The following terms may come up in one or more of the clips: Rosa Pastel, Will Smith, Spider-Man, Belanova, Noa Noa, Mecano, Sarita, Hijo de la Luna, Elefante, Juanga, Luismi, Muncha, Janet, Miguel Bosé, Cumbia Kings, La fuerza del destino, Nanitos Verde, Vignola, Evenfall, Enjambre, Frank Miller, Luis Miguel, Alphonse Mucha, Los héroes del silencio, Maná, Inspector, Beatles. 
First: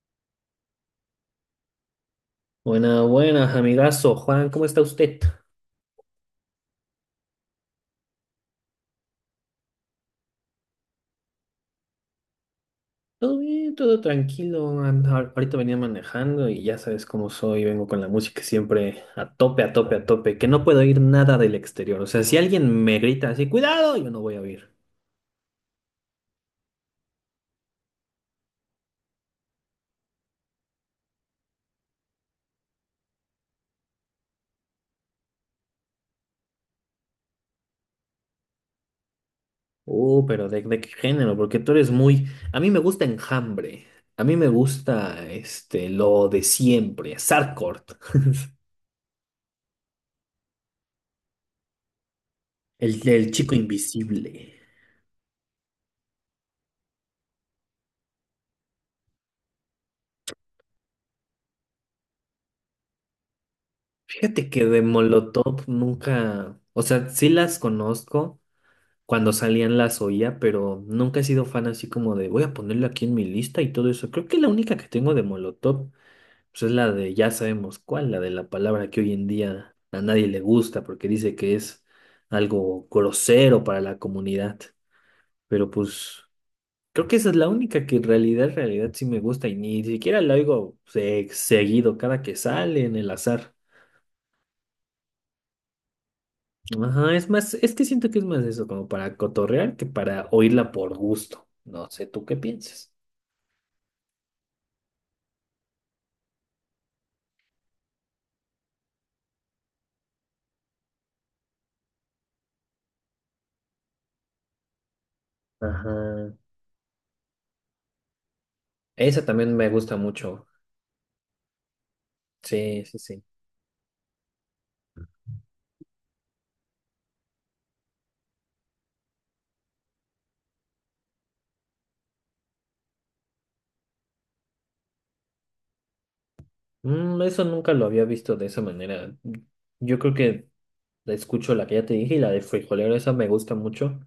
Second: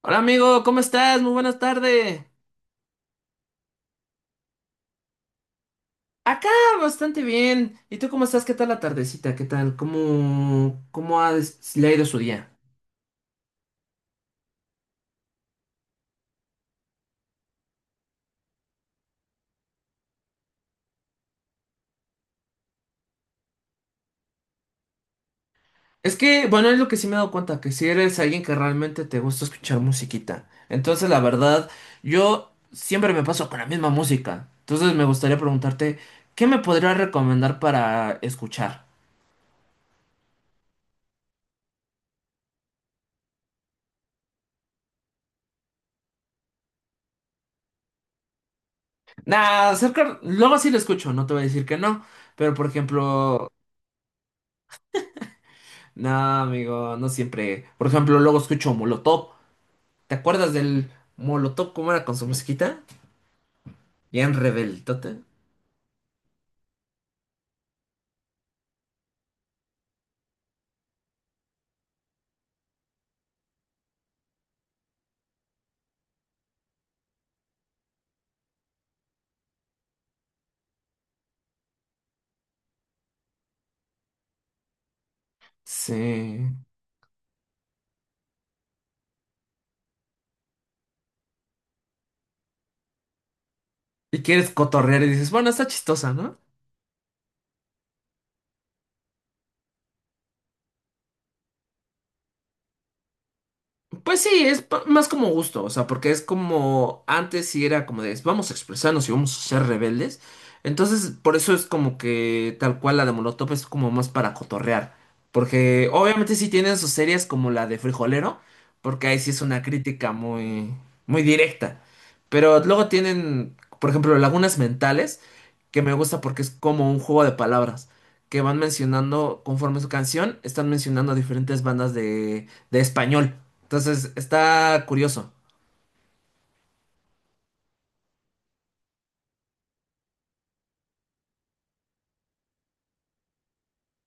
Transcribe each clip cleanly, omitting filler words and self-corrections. Hola amigo, ¿cómo estás? Muy buenas tardes. Buenas, buenas, amigazo. Juan, ¿cómo está usted? Acá bastante bien. ¿Y tú cómo estás? ¿Qué tal la tardecita? ¿Qué tal? ¿Cómo le ha ido su día? Todo bien, todo tranquilo. Ahorita venía manejando y ya sabes cómo soy. Vengo con la música siempre a tope, a tope, a tope. Que no puedo oír nada del exterior. O sea, si alguien me grita así, cuidado, yo no voy a oír. Es que, bueno, es lo que sí me he dado cuenta, que si eres alguien que realmente te gusta escuchar musiquita. Entonces, la verdad, yo siempre me paso con la misma música. Entonces, me gustaría preguntarte, ¿qué me podrías recomendar para escuchar? Pero ¿de qué género? Porque tú eres muy... A mí me gusta Enjambre. A mí me gusta este, lo de siempre. Sarkort. Nah, luego sí lo escucho, no te voy a decir que no. Pero, por El ejemplo... chico invisible. No, amigo, no siempre. Por ejemplo, luego escucho Molotov. ¿Te acuerdas del Molotov cómo era con su musiquita? Bien Fíjate que de rebeldote. Molotov nunca... O sea, sí las conozco. Cuando salían las oía, pero nunca he sido fan así como de voy a ponerla aquí en mi lista y todo eso. Creo que la única que tengo de Molotov pues es la de ya sabemos cuál, la de la palabra que hoy en día a nadie le gusta porque dice que es algo grosero para la comunidad. Pero pues Sí. creo que esa es la única que en realidad sí me gusta y ni siquiera la oigo seguido cada que sale en el azar. Y quieres cotorrear y dices, bueno, está chistosa, ¿no? Ajá, es más, es que siento que es más eso, como para cotorrear que para oírla por gusto. No sé, ¿tú qué piensas? Pues sí, es más como gusto, o sea, porque es como antes sí era como de vamos a expresarnos y vamos a ser rebeldes. Entonces, por eso es como que tal cual la de Molotov es como más para cotorrear. Porque Ajá. obviamente sí tienen sus series como la de Frijolero, porque ahí Esa sí es también una me gusta crítica mucho. muy, muy directa. Pero Sí, luego sí, sí. tienen, por ejemplo, Lagunas Mentales que me gusta porque es como un juego de palabras, que van mencionando, conforme su canción, están mencionando diferentes bandas de español. Entonces, está curioso, Mm, eso nunca lo había visto de esa manera. Yo creo que la escucho la que ya te dije y la de frijolero, esa me gusta mucho.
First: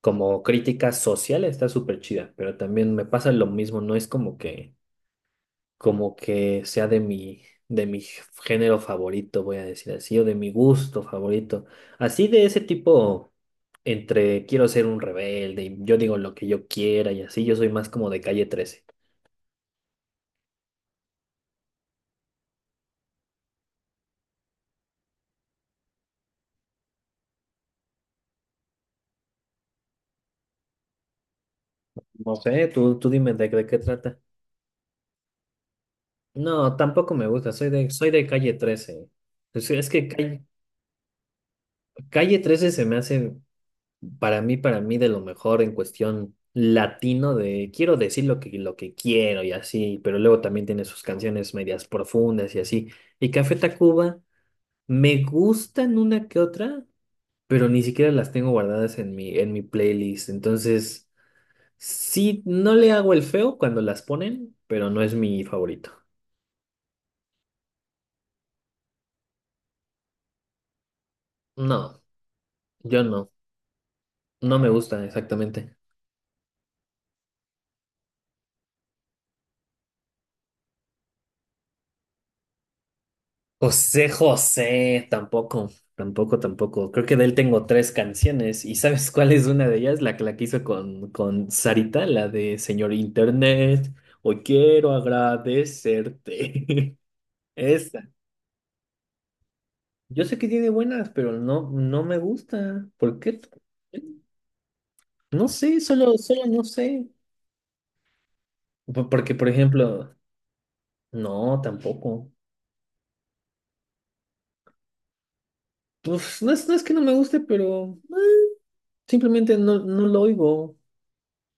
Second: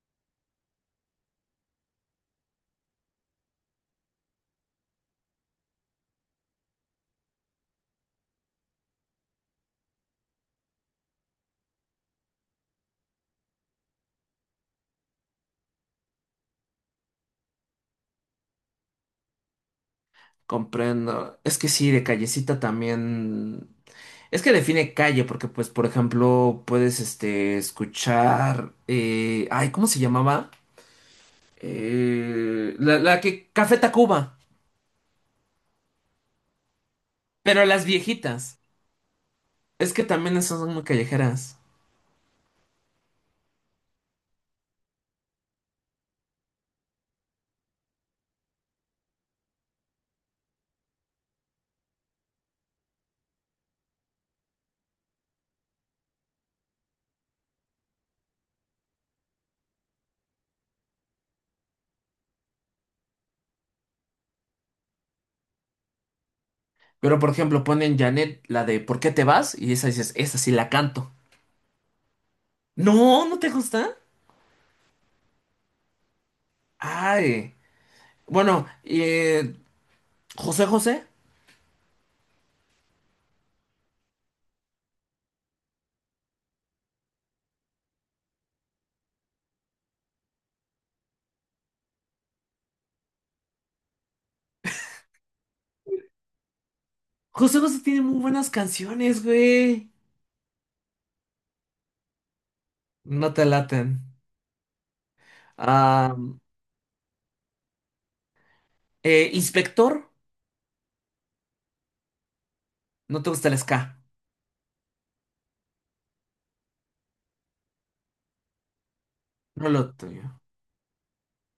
Como crítica social está súper chida, pero también me pasa lo mismo, no es como que sea de mi género favorito, voy a decir así, o de mi gusto favorito. Así de ese tipo, entre quiero ser un rebelde, y yo digo lo que yo quiera y así, yo soy más como de calle trece. comprendo. Es que sí, de callecita también. Es que define calle, porque pues, por ejemplo, puedes escuchar... ay, ¿cómo se llamaba? No sé, Eh, tú, la, tú la dime de, que... de Café qué trata. Tacuba, No, tampoco me gusta, pero las soy de calle viejitas. trece. Pues es Es que que también calle, esas son muy callejeras. calle trece se me hace para mí de lo mejor en cuestión latino de quiero decir lo que quiero y así, pero luego también tiene sus canciones medias profundas y así. Y Café Tacuba me gustan una que otra, pero ni siquiera las tengo guardadas en mi playlist. Entonces, sí, no le hago el feo cuando las ponen, pero no es mi favorito. Pero, por ejemplo, ponen Janet, la de ¿Por qué te vas? Y esa dices, esa sí la canto. No. Yo No, no, ¿no te gusta? no me gustan exactamente. Ay. Bueno, eh, José José. José José, tampoco, tampoco, tampoco. Creo que de él tengo tres canciones y ¿sabes cuál es una de ellas? La que hizo con Sarita, la de Señor Internet, hoy quiero agradecerte. José José tiene Esa. muy buenas canciones, güey. Yo sé que tiene buenas, pero no, no me gusta. ¿Por No qué? te laten. No sé, Ah, solo, solo no sé. Por- Porque, por Inspector, ejemplo, no, tampoco. no te gusta el ska. Pues no es, no es que no me guste, pero... Simplemente No no, lo no lo tuyo. oigo.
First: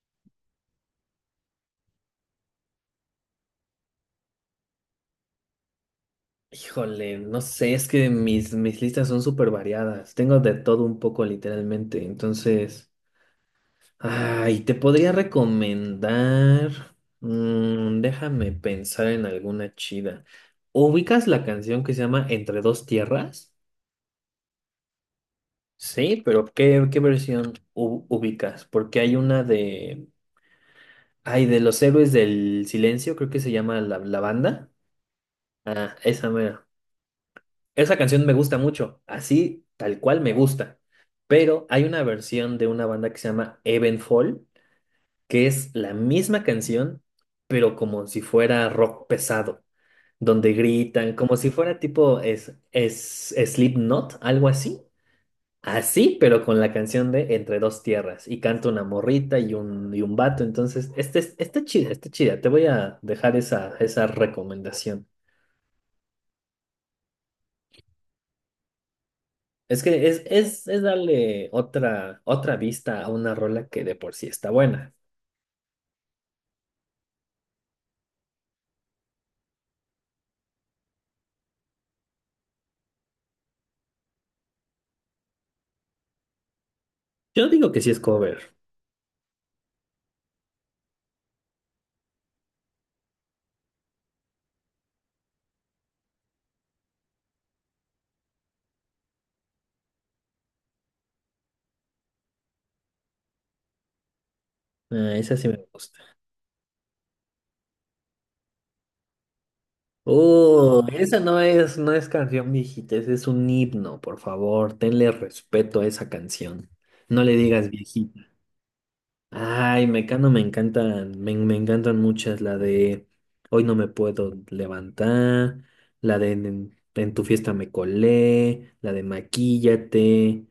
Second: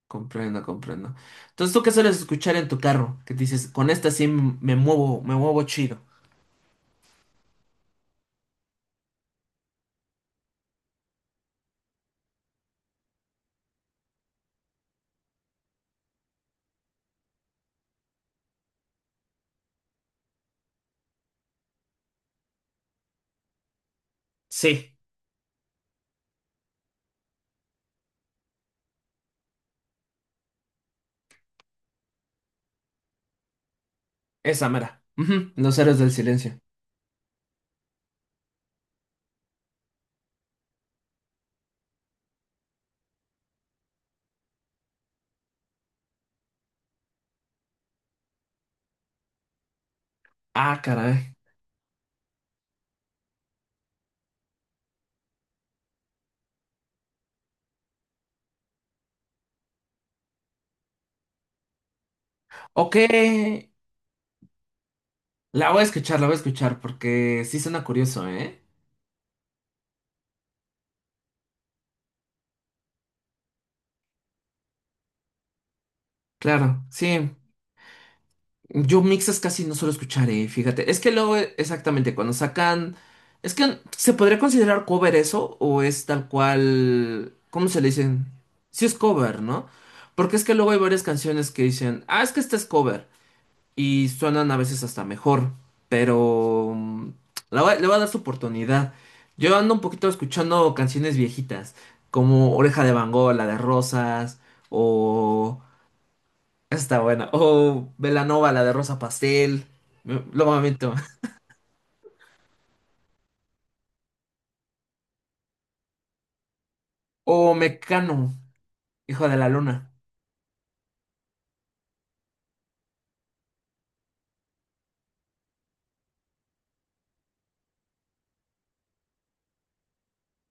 Comprendo, comprendo. Entonces, ¿tú qué sueles escuchar en tu carro? Que dices, con esta sí me muevo chido. Híjole, no sé, es que mis, mis listas son súper variadas. Tengo de todo un poco, literalmente. Entonces, ay, te podría recomendar. Déjame pensar en alguna chida. ¿Ubicas la canción que se llama Entre dos tierras? Sí, Sí, pero ¿qué, qué versión ubicas? Porque hay una de. Ay, de Los Héroes del Silencio, creo que se llama la, la esa banda. mera. Ujú, los Ah, Héroes del esa Silencio. mera. Esa canción me gusta mucho, así tal cual me gusta. Pero hay una versión de una banda que se llama Evenfall, que es la misma canción, pero como si fuera rock pesado, donde Ah, gritan, caray. como si fuera tipo Slipknot, algo así. Así, pero con la canción de Entre dos tierras. Y canta una morrita y un vato. Entonces, este, está chida, está chida. Te voy Ok, a dejar esa, esa recomendación. la voy a escuchar, la voy a escuchar porque sí suena curioso, ¿eh? Es que es darle otra, otra vista a una rola que de por sí está buena. Claro, sí. Yo mixes casi no suelo escuchar, ¿eh? Fíjate. Es que luego, exactamente, cuando sacan. Es que se podría considerar cover eso o es tal cual. Yo ¿Cómo digo se que le sí es dicen? cover. Sí es cover, ¿no? Porque es que luego hay varias canciones que dicen, ah, es que este es cover, y suenan a veces hasta mejor, pero le voy a dar su oportunidad. Yo ando un poquito escuchando canciones viejitas, como Oreja de Van Gogh, la de Rosas, Ah, esa sí me o... gusta. esa está buena. O Belanova, la de Rosa Pastel. Luego me Oh, meto. esa no es, no es canción viejita, ese es un himno, por favor. Tenle respeto a esa canción. No le O digas viejita. Mecano, Hijo de la Ay, Luna. Mecano me encantan, me encantan muchas, la de Hoy no me puedo levantar, la de en tu fiesta me colé, la de Maquíllate,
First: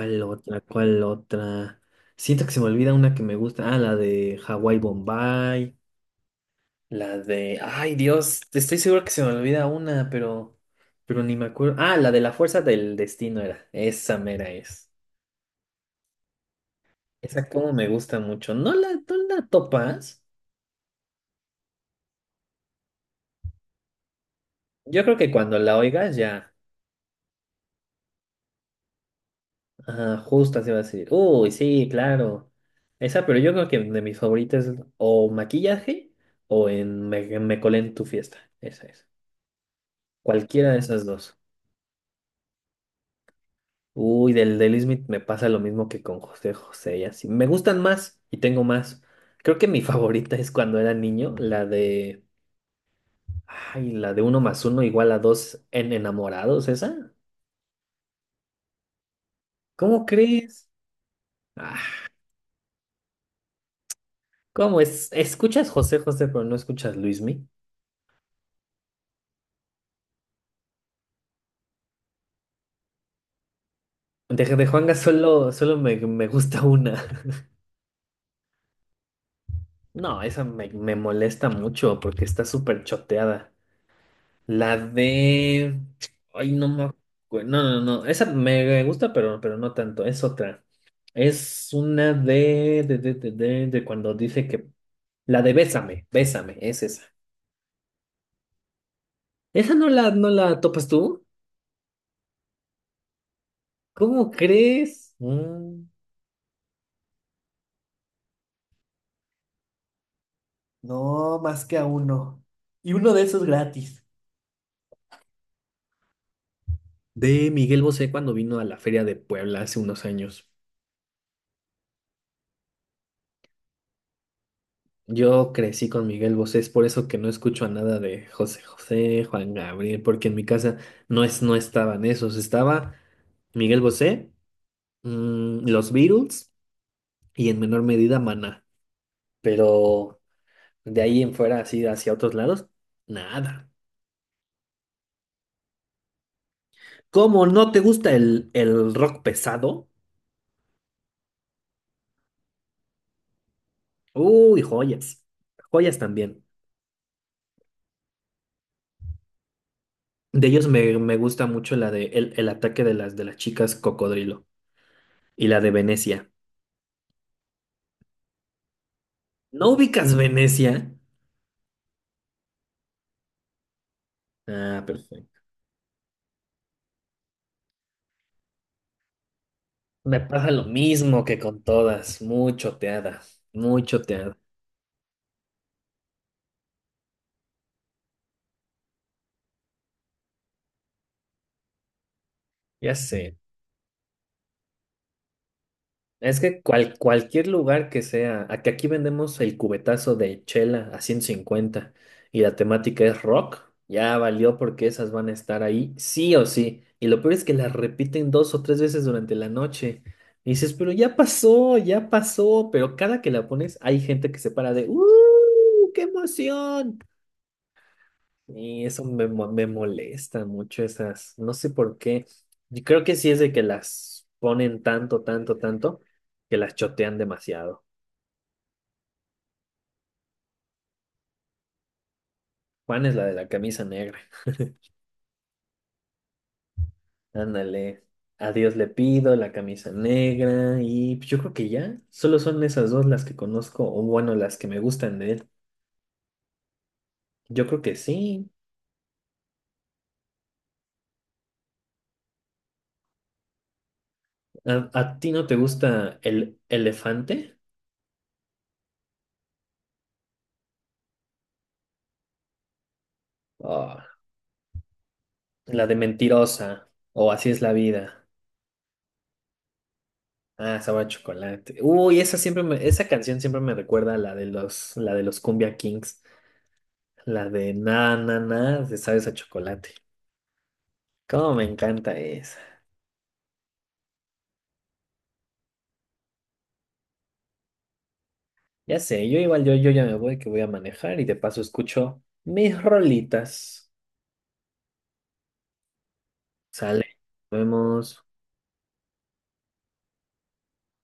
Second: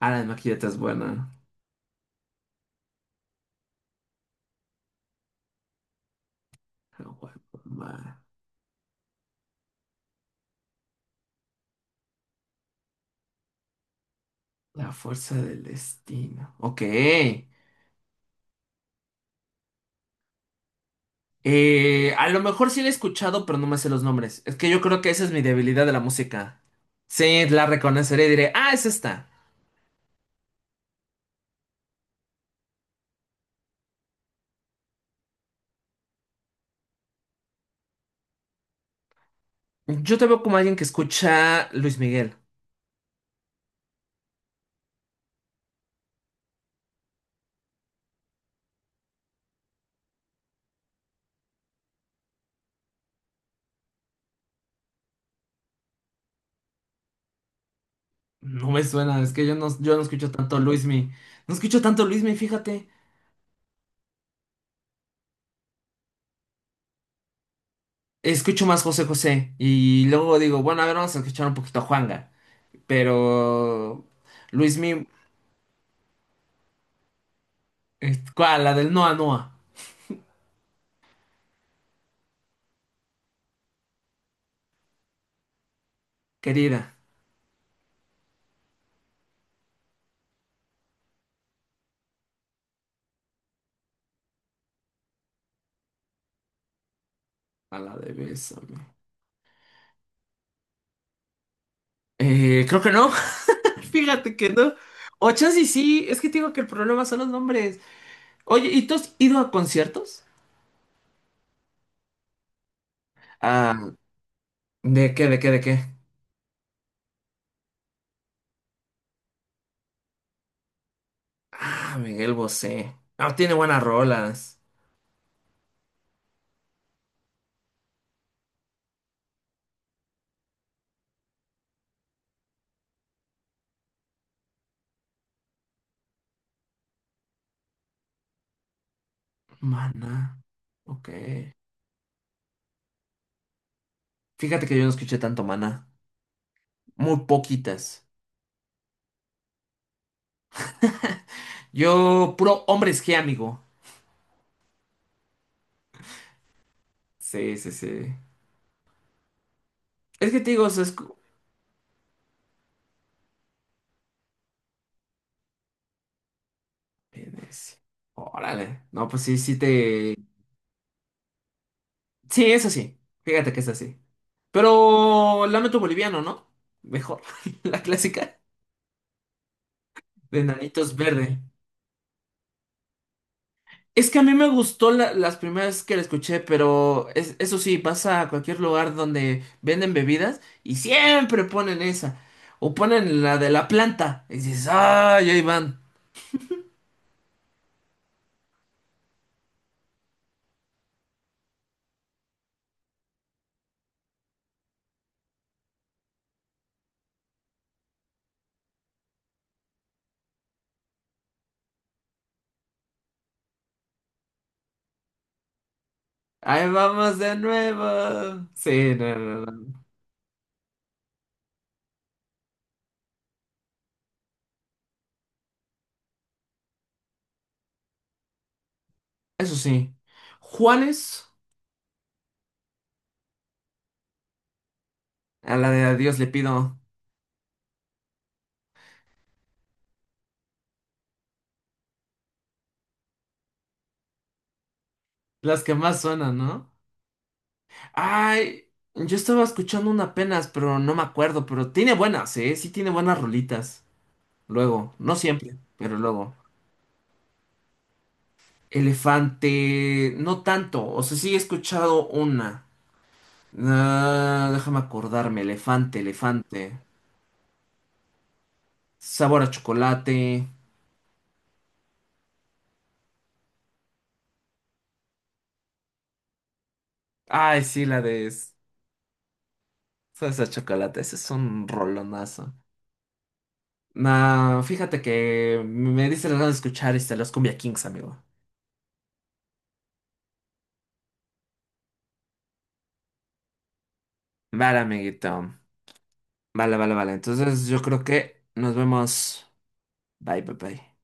Ah, la otra? maquilleta es ¿Cuál buena. otra? Siento que se me olvida una que me gusta, ah, la de Hawái Bombay, ay Dios, estoy seguro que se me olvida una, pero ni me acuerdo, ah, la de La Fuerza del Destino era, esa mera es, La fuerza del destino. Ok. esa como me gusta mucho, ¿no la, no la topas? A lo mejor sí la he escuchado, pero no me sé los nombres. Es que yo creo Yo que creo esa es que mi cuando la debilidad de la oigas ya, música. Sí, la reconoceré y diré, ah, es esta. ajá, justo se va a decir, uy, sí, claro. Esa, pero yo creo que de mis favoritas es o maquillaje o en me, me colé en tu fiesta. Esa es. Yo te veo como Cualquiera alguien de que esas dos. escucha Luis Miguel. Uy, del de Will Smith me pasa lo mismo que con José José y así. Me gustan más y tengo más. Creo que mi favorita es cuando era niño, la de, ay, la de uno más uno igual a dos en enamorados, esa. No me suena, es que yo no ¿Cómo escucho tanto crees? Luis Mi. No Ah, escucho tanto Luis Mi, fíjate. ¿cómo es? Escuchas José José, pero no escuchas Luismi. Escucho más José José. Y luego digo, bueno, a ver, vamos a escuchar un poquito a Juanga. Pero. De Luis Juanga Mi. solo, solo me, me gusta una. Eh, ¿cuál? La del Noa Noa. No, esa me, me molesta mucho porque está súper choteada. La de... Ay, no me Querida. No, no, no. Esa me gusta, pero no tanto. Es otra. Es una de cuando dice que... La de Bésame, Bésame, es esa. A la de Bésame. ¿Esa no la, no la topas tú? Creo que no. ¿Cómo Fíjate que no. crees? O chance y Mm, sí, es que te digo que el problema son los nombres. Oye, ¿y tú has ido a conciertos? no, más que a uno. Y uno de esos Ah, gratis. De qué? De Miguel Bosé cuando vino a la Feria de Puebla hace unos años. Ah, Miguel Bosé. Ah, tiene buenas rolas. Yo crecí con Miguel Bosé, es por eso que no escucho a nada de José José, Juan Gabriel, porque en mi casa no es, no estaban esos, estaba Miguel Bosé, mm, los Beatles y en menor medida Maná, pero Mana. de Ok. ahí en fuera así hacia otros lados, nada. Fíjate que yo no escuché tanto Mana. Muy ¿Cómo no te poquitas. gusta el rock pesado? Yo, puro Hombres G, amigo. Uy, joyas, joyas también. Sí, sí, sí. Es que De te digo, ellos o sea, es... me, cu- me gusta mucho la de el ataque de las chicas cocodrilo y la de Venecia. Venecia. Órale. No, pues sí, sí ¿No ubicas te... Venecia? Sí, es así. Fíjate que es así. Ah, perfecto. Pero Lamento Boliviano, ¿no? Mejor. La clásica Me de pasa lo Nanitos mismo que Verde. con todas, muy choteada, muy Es que a mí choteada. me gustó las primeras que la escuché, pero eso sí, vas a cualquier lugar donde venden bebidas y siempre ponen esa. O Ya ponen sé. la de la planta. Y dices, ¡ay, ahí van! Es que cualquier lugar que sea, a que aquí vendemos el cubetazo de chela a 150 y la temática es rock, ya valió porque esas van a estar ahí sí o sí. Y lo peor es que las repiten dos o tres veces durante la noche. Y dices, pero ya pasó, ya pasó. Pero cada que la pones hay gente que se para de, ¡uh! ¡Qué ¡Ahí emoción! vamos de nuevo! Y Sí, eso no, me, no, me no. molesta mucho esas, no sé por qué. Yo creo que sí es de que las ponen tanto, tanto, tanto, que las chotean demasiado. Eso sí. Juanes, Juan es la de la camisa negra. a la de A Dios le Pido. Ándale, a Dios le pido la camisa negra y pues, yo creo que ya, solo son esas dos las que conozco, o bueno, las que me gustan de él. Las que más suenan, ¿no? Yo creo que sí. Ay, yo estaba escuchando una apenas, pero no me acuerdo, pero tiene buenas, ¿eh? Sí tiene buenas rolitas. Luego, no A ti no siempre, te pero gusta luego. el elefante? Elefante, no tanto, o sea, sí he escuchado una. Ah, Ah, déjame acordarme, la de elefante, elefante. mentirosa, o así es la vida. Sabor a chocolate. Ah, sabor a chocolate. Uy, esa siempre me- esa canción siempre me recuerda a la de los Cumbia Kings, la Ay, de sí, na na na, de sabes a chocolate. salsa de chocolate, ese es Cómo me un encanta rolonazo. esa. Nah, fíjate que me dice las ganas de escuchar los Cumbia Kings, amigo. Ya sé, yo igual yo, yo ya me voy que voy a manejar y de paso escucho mis rolitas. Vale, amiguito. Vale, vale, Sale. vale. Nos Entonces yo creo vemos. que nos vemos. Bye, bye, bye.